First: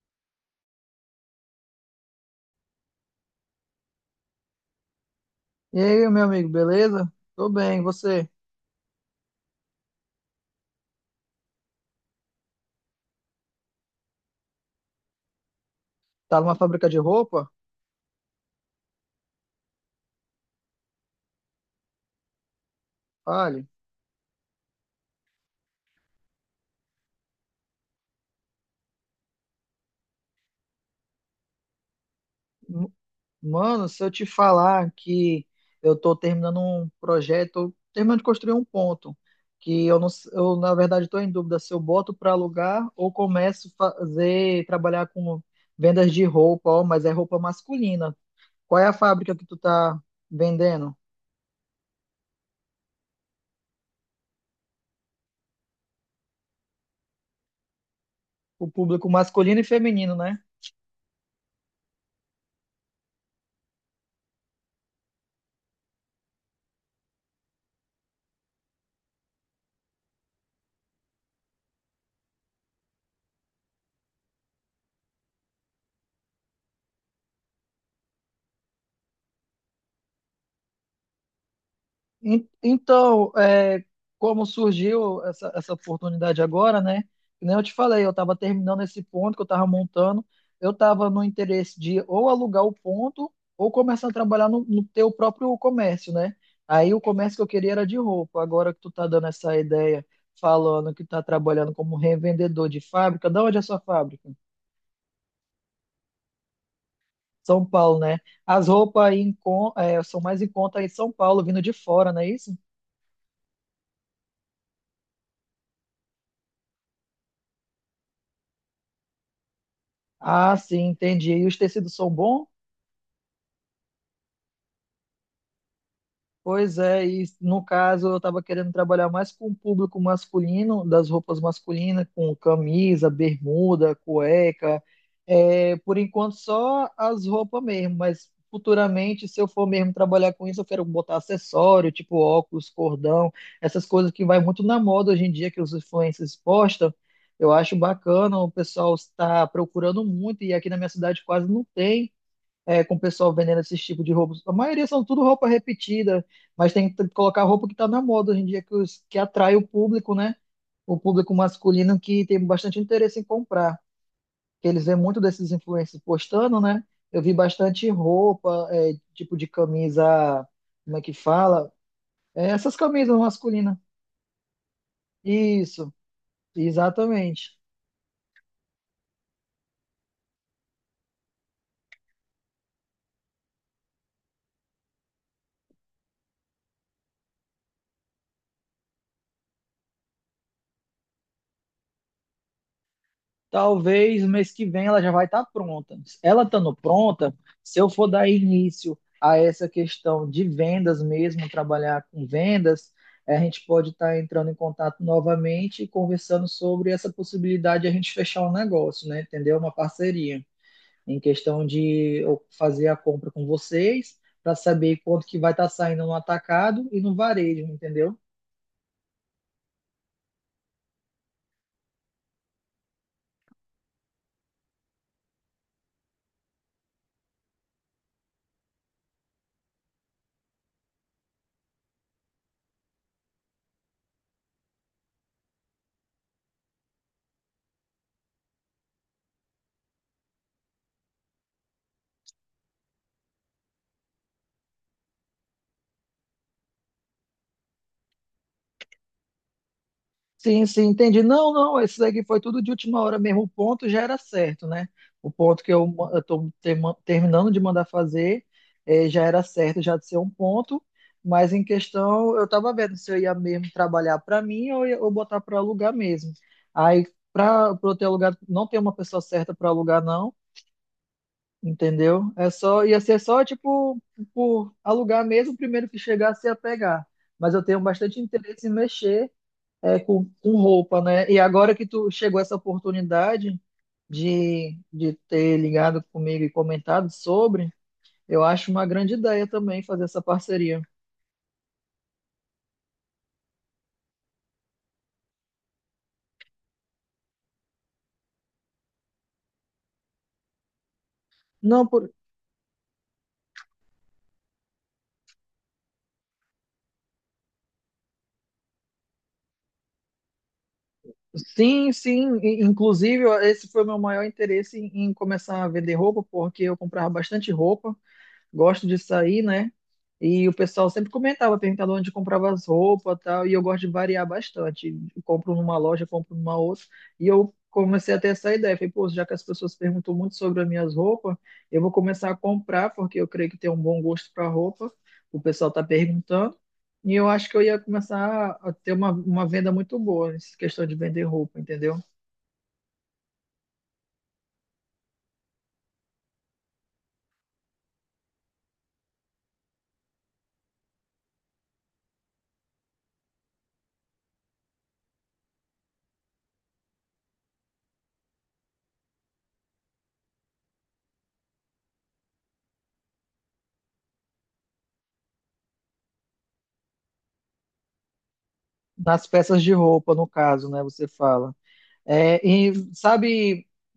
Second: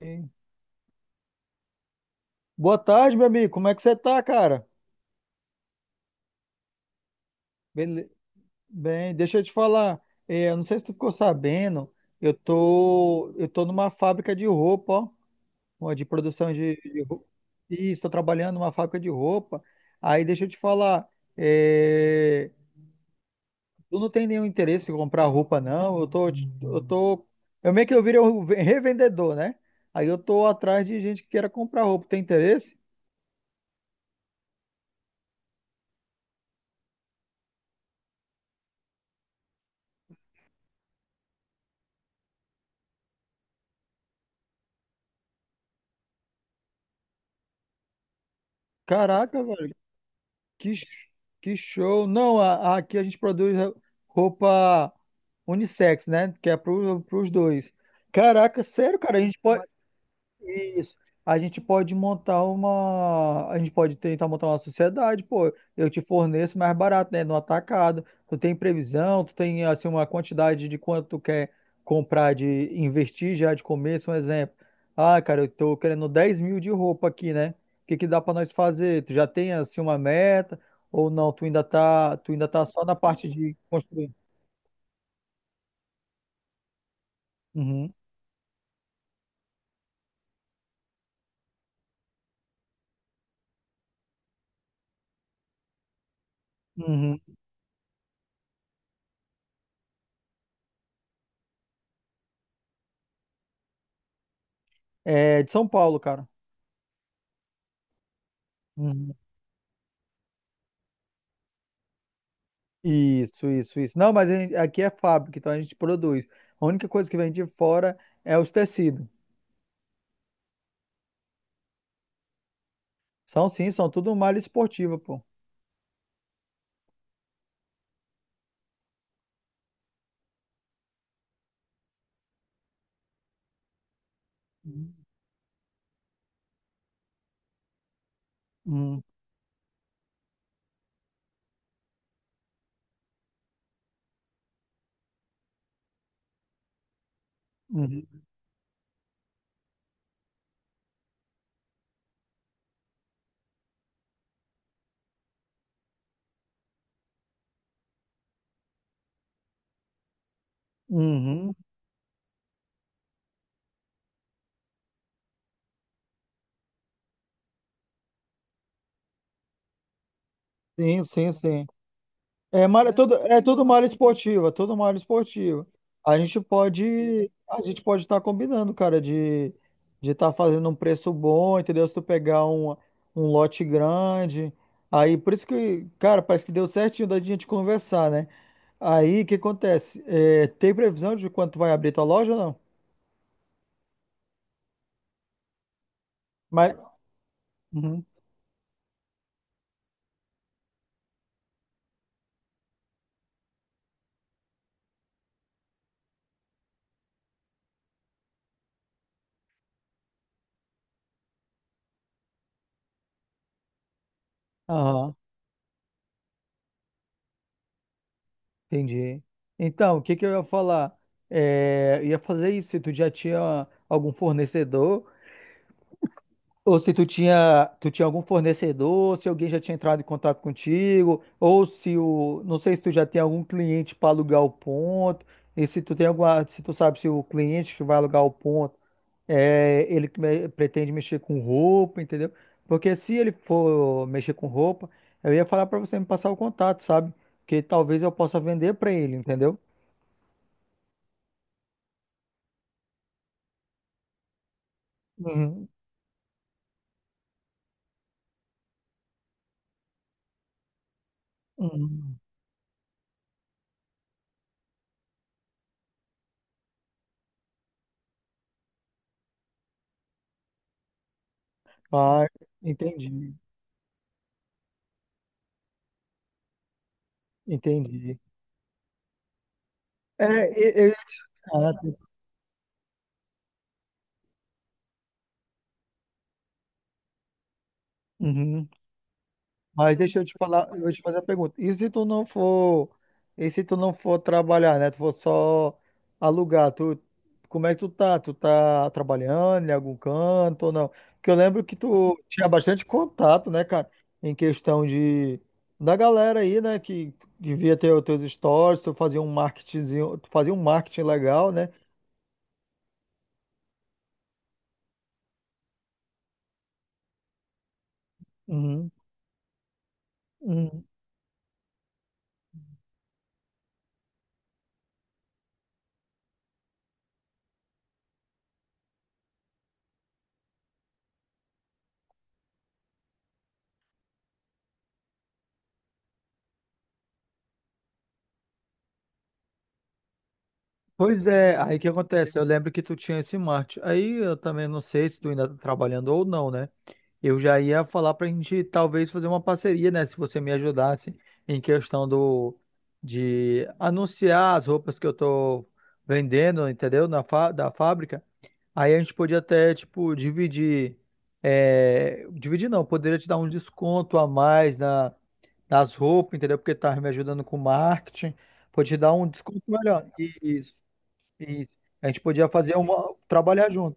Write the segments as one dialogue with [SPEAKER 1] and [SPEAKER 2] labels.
[SPEAKER 1] Ei, boa tarde, meu amigo. Como é que você tá, cara?
[SPEAKER 2] E aí, meu amigo, beleza? Tô bem, e
[SPEAKER 1] Bele...
[SPEAKER 2] você?
[SPEAKER 1] Bem, deixa eu te falar. Eu não sei se tu ficou sabendo, eu tô numa fábrica de roupa, ó, uma de
[SPEAKER 2] Tá
[SPEAKER 1] produção
[SPEAKER 2] numa
[SPEAKER 1] de,
[SPEAKER 2] fábrica de
[SPEAKER 1] de roupa.
[SPEAKER 2] roupa?
[SPEAKER 1] Isso, tô trabalhando numa fábrica de roupa. Aí deixa eu te falar, é,
[SPEAKER 2] Fale.
[SPEAKER 1] tu não tem nenhum interesse em comprar roupa, não? Eu tô, eu meio que eu virei um revendedor, né? Aí eu tô atrás de gente que queira comprar roupa. Tem interesse?
[SPEAKER 2] M- Mano, se eu te falar que eu tô terminando um projeto, terminando de construir um ponto, que eu não, eu na verdade tô em dúvida se eu boto para alugar ou começo a fazer, trabalhar com vendas de roupa, ó, mas é roupa masculina. Qual é a fábrica
[SPEAKER 1] Caraca,
[SPEAKER 2] que tu
[SPEAKER 1] velho.
[SPEAKER 2] tá
[SPEAKER 1] Que,
[SPEAKER 2] vendendo?
[SPEAKER 1] sh- que show! Não, aqui a gente produz roupa unissex, né? Que é para os dois. Caraca,
[SPEAKER 2] O
[SPEAKER 1] sério,
[SPEAKER 2] público
[SPEAKER 1] cara, a gente
[SPEAKER 2] masculino
[SPEAKER 1] pode,
[SPEAKER 2] e feminino, né?
[SPEAKER 1] isso. A gente pode montar uma. A gente pode tentar montar uma sociedade, pô. Eu te forneço mais barato, né? No atacado. Tu tem previsão, tu tem assim, uma quantidade de quanto tu quer comprar, de investir já de começo, um exemplo. Ah, cara, eu tô querendo 10.000 de roupa aqui, né? O que que dá pra nós fazer? Tu já tem assim uma meta? Ou não? Tu ainda tá, tu ainda tá só na parte
[SPEAKER 2] Então,
[SPEAKER 1] de
[SPEAKER 2] é,
[SPEAKER 1] construir.
[SPEAKER 2] como surgiu essa oportunidade agora, né? Que nem eu te
[SPEAKER 1] Uhum,
[SPEAKER 2] falei, eu estava terminando esse ponto que eu estava montando, eu estava no interesse de ou alugar o ponto ou começar a trabalhar no, no teu próprio comércio, né? Aí o
[SPEAKER 1] uhum.
[SPEAKER 2] comércio que eu queria era de roupa. Agora que tu tá dando essa ideia, falando que tá trabalhando como revendedor de fábrica, da onde é a sua fábrica?
[SPEAKER 1] É de São Paulo, cara.
[SPEAKER 2] São Paulo, né? As roupas
[SPEAKER 1] Uhum.
[SPEAKER 2] aí em é, são mais em conta aí em São Paulo, vindo de fora, não é isso?
[SPEAKER 1] Isso, isso, isso. Não, mas aqui é fábrica, então a gente produz. A única coisa que vem de fora é os tecidos.
[SPEAKER 2] Ah, sim, entendi. E os tecidos são bons?
[SPEAKER 1] São sim, são tudo malha esportiva, pô.
[SPEAKER 2] Pois é, e no caso eu estava querendo trabalhar mais com o público masculino, das roupas masculinas, com camisa, bermuda, cueca. É, por enquanto só as roupas mesmo, mas
[SPEAKER 1] Uhum,
[SPEAKER 2] futuramente, se eu for mesmo trabalhar com isso, eu quero botar acessório, tipo óculos, cordão, essas coisas que vai muito na moda hoje em dia, que os influencers postam. Eu acho
[SPEAKER 1] uhum,
[SPEAKER 2] bacana, o pessoal está procurando muito, e aqui na minha cidade quase não tem. É, com o pessoal vendendo esses tipos de roupas. A maioria são tudo roupa repetida, mas tem que colocar roupa que está na moda hoje em dia, que, que atrai o público, né? O público
[SPEAKER 1] uhum.
[SPEAKER 2] masculino que tem bastante interesse em comprar. Que eles vêem muito desses influencers postando, né? Eu vi bastante roupa, é, tipo de camisa, como é
[SPEAKER 1] Sim,
[SPEAKER 2] que
[SPEAKER 1] sim, sim.
[SPEAKER 2] fala? É,
[SPEAKER 1] É,
[SPEAKER 2] essas
[SPEAKER 1] malha, é tudo,
[SPEAKER 2] camisas
[SPEAKER 1] é tudo
[SPEAKER 2] masculinas.
[SPEAKER 1] malha esportiva, tudo malha esportiva.
[SPEAKER 2] Isso,
[SPEAKER 1] A gente pode,
[SPEAKER 2] exatamente.
[SPEAKER 1] a gente pode estar combinando, cara, de estar fazendo um preço bom, entendeu? Se tu pegar um lote grande, aí por isso que, cara, parece que deu certinho da gente conversar, né? Aí, o que acontece? Tem previsão de quanto vai abrir tua loja ou não?
[SPEAKER 2] Talvez mês que vem ela já vai estar pronta. Ela
[SPEAKER 1] Mas,
[SPEAKER 2] estando pronta, se eu
[SPEAKER 1] uhum.
[SPEAKER 2] for dar início a essa questão de vendas mesmo, trabalhar com vendas, eh, a gente pode estar entrando em contato novamente e conversando sobre essa possibilidade de a gente fechar um negócio, né? Entendeu? Uma parceria em questão de eu fazer a compra com vocês para saber
[SPEAKER 1] Aham,
[SPEAKER 2] quanto que vai estar saindo no atacado e no varejo, entendeu?
[SPEAKER 1] entendi. Então, o que que eu ia falar? Eu ia fazer isso se tu já tinha algum fornecedor, ou se tu tinha algum fornecedor, se alguém já tinha entrado em contato contigo, ou se o, não sei se tu já tem algum cliente para alugar o ponto, e se tu sabe se o cliente que vai alugar o ponto ele que pretende mexer com roupa, entendeu? Porque se ele for mexer com roupa, eu ia falar pra você me passar o contato, sabe? Que talvez eu possa vender pra ele, entendeu?
[SPEAKER 2] Sim, sim, entendi. Não, não, esse daqui foi tudo de última hora mesmo. O ponto já era certo, né? O ponto
[SPEAKER 1] Uhum,
[SPEAKER 2] que eu estou terminando de mandar fazer eh, já era certo, já de ser um ponto, mas em
[SPEAKER 1] uhum.
[SPEAKER 2] questão eu estava vendo se eu ia mesmo trabalhar para mim ou, ou botar para alugar mesmo. Aí, para eu ter alugado, não tem uma pessoa certa para alugar, não,
[SPEAKER 1] Ah,
[SPEAKER 2] entendeu? É só, ia ser
[SPEAKER 1] entendi,
[SPEAKER 2] só, tipo, por alugar mesmo, o primeiro que chegasse ia pegar. Mas eu tenho
[SPEAKER 1] entendi.
[SPEAKER 2] bastante interesse em mexer é, com
[SPEAKER 1] É, eu,
[SPEAKER 2] roupa, né? E
[SPEAKER 1] ah,
[SPEAKER 2] agora que
[SPEAKER 1] tá.
[SPEAKER 2] tu chegou essa oportunidade de ter ligado comigo e comentado sobre, eu
[SPEAKER 1] Uhum.
[SPEAKER 2] acho uma grande ideia também
[SPEAKER 1] Mas
[SPEAKER 2] fazer
[SPEAKER 1] deixa
[SPEAKER 2] essa
[SPEAKER 1] eu te falar, eu
[SPEAKER 2] parceria.
[SPEAKER 1] vou te fazer a pergunta. E se tu não for trabalhar, né? Tu for só alugar, como é que tu tá? Tu tá trabalhando em algum canto ou não? Porque eu lembro que
[SPEAKER 2] Não, por...
[SPEAKER 1] tu tinha bastante contato, né, cara, em questão de da galera aí, né, que devia ter os teus stories, tu fazia um marketingzinho, tu fazia um marketing legal, né?
[SPEAKER 2] sim, sim. Inclusive, esse foi o meu maior interesse em, em começar a vender roupa, porque eu comprava bastante roupa. Gosto
[SPEAKER 1] Uhum,
[SPEAKER 2] de sair, né? E o
[SPEAKER 1] uhum.
[SPEAKER 2] pessoal sempre comentava, perguntava onde comprava as roupas e tal, e eu gosto de variar bastante. Eu compro numa loja, compro numa outra, e eu comecei a ter essa ideia. Falei, pô, já que as pessoas perguntam muito sobre as minhas roupas, eu vou começar a comprar, porque eu creio que tem um bom gosto para roupa, o pessoal tá perguntando, e eu acho que eu ia começar a ter uma venda muito boa nessa questão de vender
[SPEAKER 1] Pois é,
[SPEAKER 2] roupa,
[SPEAKER 1] aí que
[SPEAKER 2] entendeu?
[SPEAKER 1] acontece? Eu lembro que tu tinha esse marketing. Aí eu também não sei se tu ainda tá trabalhando ou não, né? Eu já ia falar para a gente talvez fazer uma parceria, né? Se você me ajudasse em questão do de anunciar as roupas que eu tô vendendo, entendeu? Da fábrica. Aí a gente podia até, tipo, dividir. Dividir não, poderia te dar um desconto a mais nas roupas, entendeu? Porque tá me ajudando com marketing. Podia te dar
[SPEAKER 2] Nas
[SPEAKER 1] um desconto
[SPEAKER 2] peças de
[SPEAKER 1] melhor.
[SPEAKER 2] roupa, no caso,
[SPEAKER 1] Isso,
[SPEAKER 2] né, você fala.
[SPEAKER 1] isso. A gente
[SPEAKER 2] É,
[SPEAKER 1] podia
[SPEAKER 2] e
[SPEAKER 1] fazer uma.
[SPEAKER 2] sabe.
[SPEAKER 1] Trabalhar junto.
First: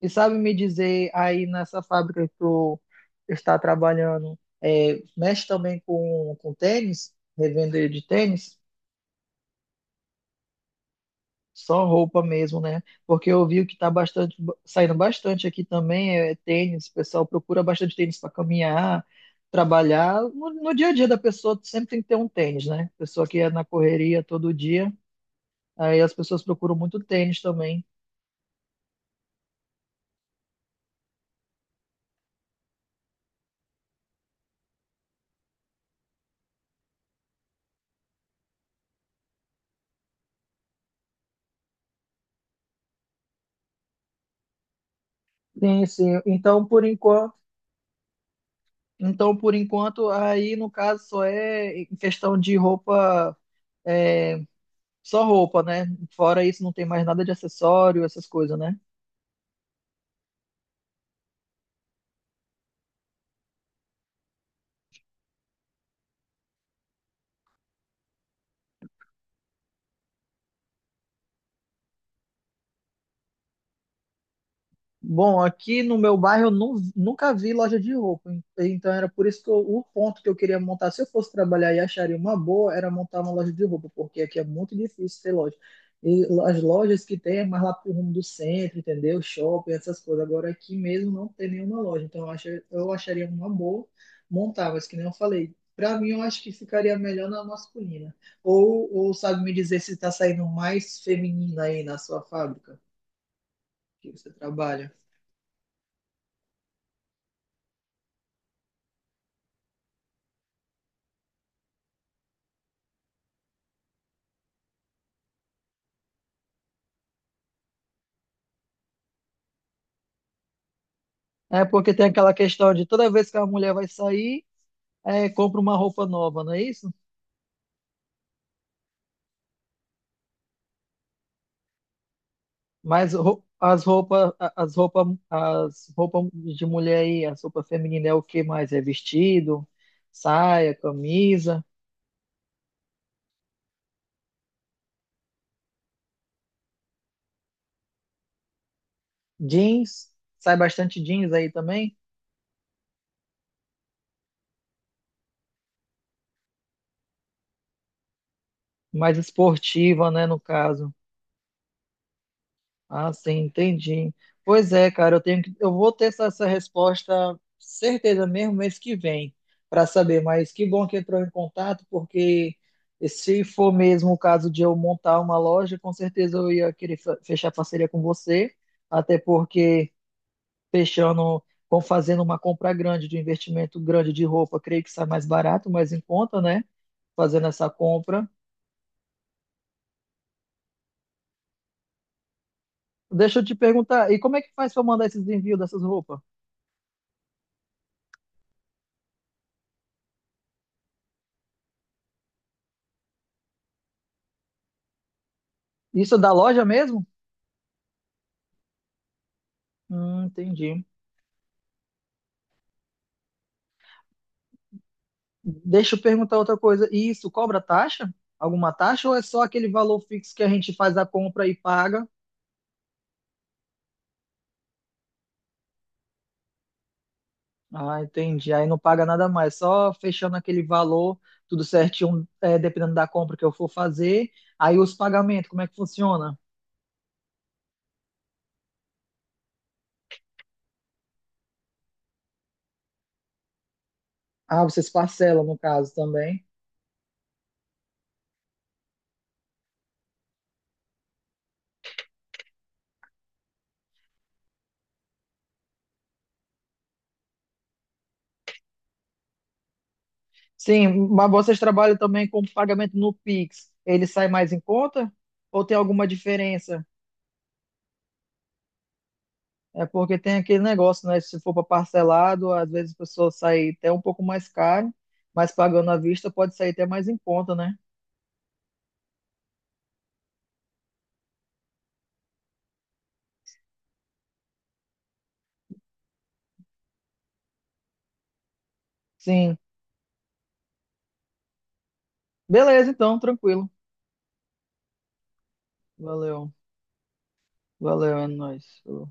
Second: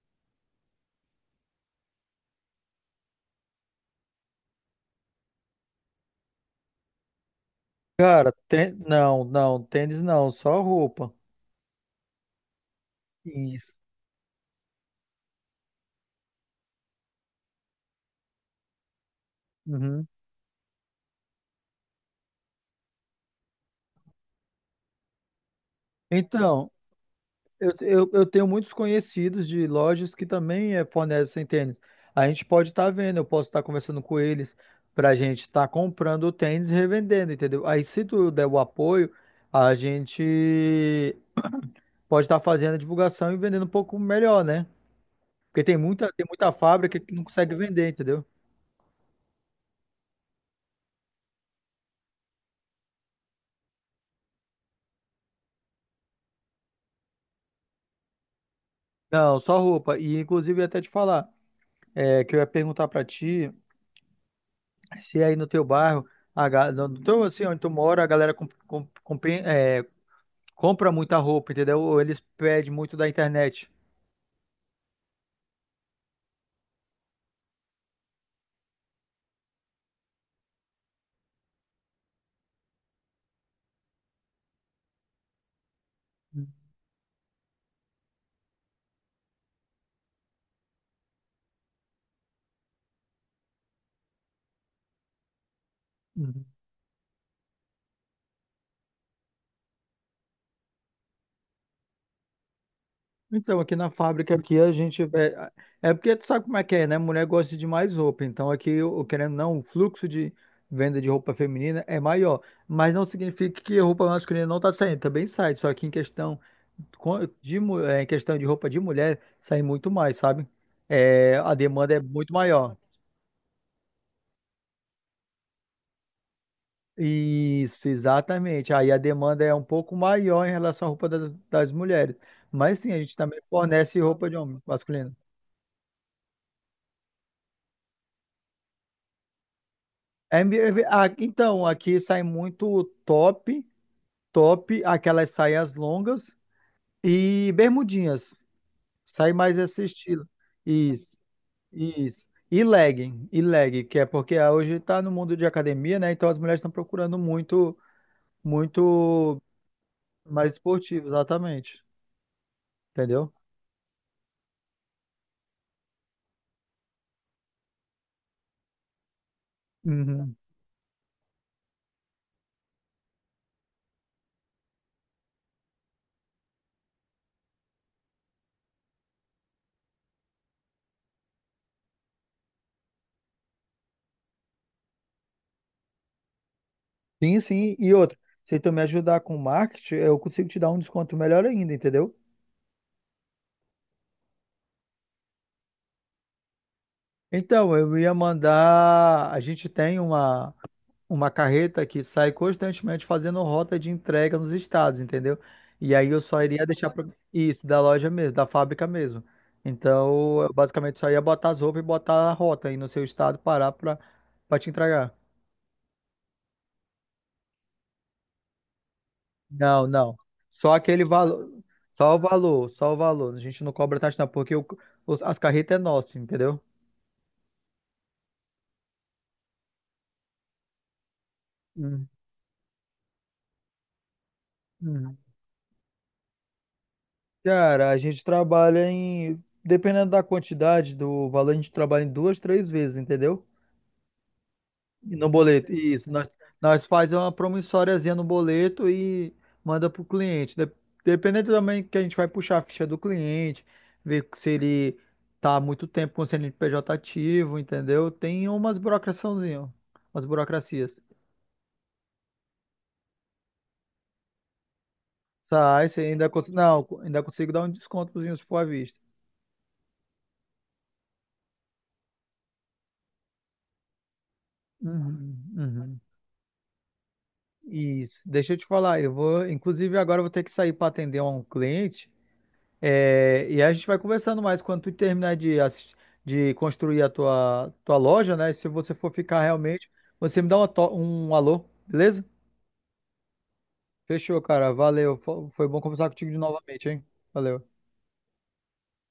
[SPEAKER 2] E sabe me dizer aí nessa fábrica que tu está trabalhando, é, mexe também com tênis, revender de
[SPEAKER 1] Cara,
[SPEAKER 2] tênis?
[SPEAKER 1] não, não, tênis não, só roupa.
[SPEAKER 2] Só roupa mesmo, né? Porque eu vi
[SPEAKER 1] Isso.
[SPEAKER 2] que está bastante, saindo bastante aqui também, é tênis, o pessoal procura bastante tênis para caminhar,
[SPEAKER 1] Uhum.
[SPEAKER 2] trabalhar. No, no dia a dia da pessoa sempre tem que ter um tênis, né? Pessoa que é na correria todo dia, aí as pessoas
[SPEAKER 1] Então,
[SPEAKER 2] procuram muito tênis
[SPEAKER 1] eu,
[SPEAKER 2] também.
[SPEAKER 1] eu, eu tenho muitos conhecidos de lojas que também fornecem tênis. A gente pode estar vendo, eu posso estar conversando com eles para a gente estar comprando o tênis e revendendo, entendeu? Aí, se tu der o apoio, a gente pode estar fazendo a divulgação e vendendo um pouco melhor, né? Porque tem
[SPEAKER 2] Sim,
[SPEAKER 1] muita,
[SPEAKER 2] sim.
[SPEAKER 1] tem muita
[SPEAKER 2] Então, por
[SPEAKER 1] fábrica que não
[SPEAKER 2] enquanto.
[SPEAKER 1] consegue vender, entendeu?
[SPEAKER 2] Então, por enquanto, aí no caso só é em questão de roupa, é, só roupa, né? Fora isso, não tem mais nada de acessório, essas coisas, né?
[SPEAKER 1] Não, só roupa. E, inclusive, eu ia até te falar, que eu ia perguntar para ti. Se aí no teu bairro, no teu, assim, onde tu mora, a galera compra muita roupa, entendeu? Ou eles pedem muito da internet.
[SPEAKER 2] Bom, aqui no meu bairro eu nunca vi loja de roupa, então era por isso que o ponto que eu queria montar, se eu fosse trabalhar e acharia uma boa, era montar uma loja de roupa, porque aqui é muito difícil ter loja. E as lojas que tem é mais lá pro rumo do centro, entendeu? Shopping, essas coisas. Agora aqui mesmo não tem nenhuma loja, então eu, eu acharia uma boa montar, mas que nem eu falei, para mim eu acho
[SPEAKER 1] Uhum.
[SPEAKER 2] que ficaria melhor na masculina. Ou sabe me dizer se está saindo mais feminina aí na sua fábrica
[SPEAKER 1] Então, aqui na
[SPEAKER 2] que você
[SPEAKER 1] fábrica, aqui a
[SPEAKER 2] trabalha?
[SPEAKER 1] gente. É porque tu sabe como é que é, né? Mulher gosta de mais roupa. Então, aqui, querendo ou não, o fluxo de venda de roupa feminina é maior. Mas não significa que a roupa masculina não tá saindo. Também sai. Só que em questão co- de, mu- é, em questão de roupa de mulher, sai muito mais, sabe? É, a
[SPEAKER 2] É
[SPEAKER 1] demanda
[SPEAKER 2] porque
[SPEAKER 1] é
[SPEAKER 2] tem
[SPEAKER 1] muito
[SPEAKER 2] aquela questão
[SPEAKER 1] maior.
[SPEAKER 2] de toda vez que a mulher vai sair, é, compra uma roupa nova, não é isso?
[SPEAKER 1] Isso, exatamente. Aí a demanda é um pouco maior em relação à roupa das mulheres. Mas sim, a
[SPEAKER 2] Mas
[SPEAKER 1] gente também
[SPEAKER 2] as
[SPEAKER 1] fornece roupa
[SPEAKER 2] roupas,
[SPEAKER 1] de homem masculino.
[SPEAKER 2] as roupas de mulher aí, as roupas femininas é o que mais? É vestido,
[SPEAKER 1] É, me- é,
[SPEAKER 2] saia,
[SPEAKER 1] ah,
[SPEAKER 2] camisa,
[SPEAKER 1] então, aqui sai muito top, aquelas saias longas e bermudinhas. Sai mais esse
[SPEAKER 2] jeans.
[SPEAKER 1] estilo.
[SPEAKER 2] Sai bastante
[SPEAKER 1] Isso,
[SPEAKER 2] jeans aí também,
[SPEAKER 1] isso. E legging, que é porque hoje está no mundo de academia, né? Então as mulheres estão procurando muito,
[SPEAKER 2] mais
[SPEAKER 1] muito
[SPEAKER 2] esportiva, né, no
[SPEAKER 1] mais
[SPEAKER 2] caso.
[SPEAKER 1] esportivo, exatamente.
[SPEAKER 2] Ah,
[SPEAKER 1] Entendeu?
[SPEAKER 2] sim, entendi. Pois é, cara, eu tenho que, eu vou ter essa, essa resposta certeza mesmo mês que vem para saber,
[SPEAKER 1] Uhum.
[SPEAKER 2] mas que bom que entrou em contato, porque se for mesmo o caso de eu montar uma loja, com certeza eu ia querer fechar parceria com você, até porque fechando, com fazendo uma compra grande de um investimento grande de roupa, creio que sai mais barato, mais em conta, né?
[SPEAKER 1] Sim,
[SPEAKER 2] Fazendo essa
[SPEAKER 1] sim. E outra,
[SPEAKER 2] compra.
[SPEAKER 1] se tu me ajudar com marketing, eu consigo te dar um desconto melhor ainda, entendeu?
[SPEAKER 2] Deixa eu te perguntar, e como é que faz para mandar esses envios dessas roupas?
[SPEAKER 1] Então, eu ia mandar. A gente tem uma carreta que sai constantemente fazendo rota de entrega nos estados, entendeu? E aí
[SPEAKER 2] Isso é
[SPEAKER 1] eu
[SPEAKER 2] da
[SPEAKER 1] só
[SPEAKER 2] loja
[SPEAKER 1] iria deixar
[SPEAKER 2] mesmo?
[SPEAKER 1] isso, da loja mesmo, da fábrica mesmo. Então, eu
[SPEAKER 2] Entendi.
[SPEAKER 1] basicamente só ia botar as roupas e botar a rota aí no seu estado, parar pra te entregar.
[SPEAKER 2] Deixa eu perguntar outra coisa. E isso cobra taxa? Alguma taxa ou é só aquele
[SPEAKER 1] Não,
[SPEAKER 2] valor
[SPEAKER 1] não.
[SPEAKER 2] fixo que a gente
[SPEAKER 1] Só
[SPEAKER 2] faz
[SPEAKER 1] aquele
[SPEAKER 2] a compra
[SPEAKER 1] valor.
[SPEAKER 2] e paga?
[SPEAKER 1] Só o valor, só o valor. A gente não cobra taxa, não, porque as carretas é nosso, entendeu?
[SPEAKER 2] Ah, entendi. Aí não paga nada mais, só fechando aquele valor, tudo
[SPEAKER 1] Hum,
[SPEAKER 2] certinho, é, dependendo da compra que eu for fazer. Aí os
[SPEAKER 1] hum.
[SPEAKER 2] pagamentos, como é que funciona?
[SPEAKER 1] Cara, a gente trabalha em. Dependendo da quantidade do valor, a gente trabalha em duas, três vezes, entendeu?
[SPEAKER 2] Ah, vocês
[SPEAKER 1] E no
[SPEAKER 2] parcelam no
[SPEAKER 1] boleto,
[SPEAKER 2] caso
[SPEAKER 1] isso. Nós,
[SPEAKER 2] também.
[SPEAKER 1] nós fazemos uma promissóriazinha no boleto e manda para o cliente. Dependendo também que a gente vai puxar a ficha do cliente, ver se ele tá há muito tempo com o CNPJ ativo, entendeu? Tem umas burocraçãozinhas, umas burocracias.
[SPEAKER 2] Sim, mas vocês trabalham também com pagamento no Pix. Ele sai mais em conta? Ou tem
[SPEAKER 1] Sai, você
[SPEAKER 2] alguma
[SPEAKER 1] ainda consigo,
[SPEAKER 2] diferença?
[SPEAKER 1] não, ainda consigo dar um descontozinho se for à vista.
[SPEAKER 2] É porque tem aquele negócio, né? Se for para parcelado, às vezes a pessoa sai até um pouco mais caro,
[SPEAKER 1] Uhum,
[SPEAKER 2] mas pagando à
[SPEAKER 1] uhum.
[SPEAKER 2] vista pode sair até mais em conta, né?
[SPEAKER 1] Isso. Deixa eu te falar, eu vou, inclusive agora eu vou ter que sair para atender um cliente. E aí a gente vai conversando mais quando tu terminar de construir a tua loja, né? E se você for ficar
[SPEAKER 2] Sim.
[SPEAKER 1] realmente, você me dá um alô, beleza?
[SPEAKER 2] Beleza, então, tranquilo.
[SPEAKER 1] Fechou, cara. Valeu. Foi bom conversar contigo
[SPEAKER 2] Valeu.
[SPEAKER 1] novamente, hein? Valeu.
[SPEAKER 2] Valeu, é nóis. Falou.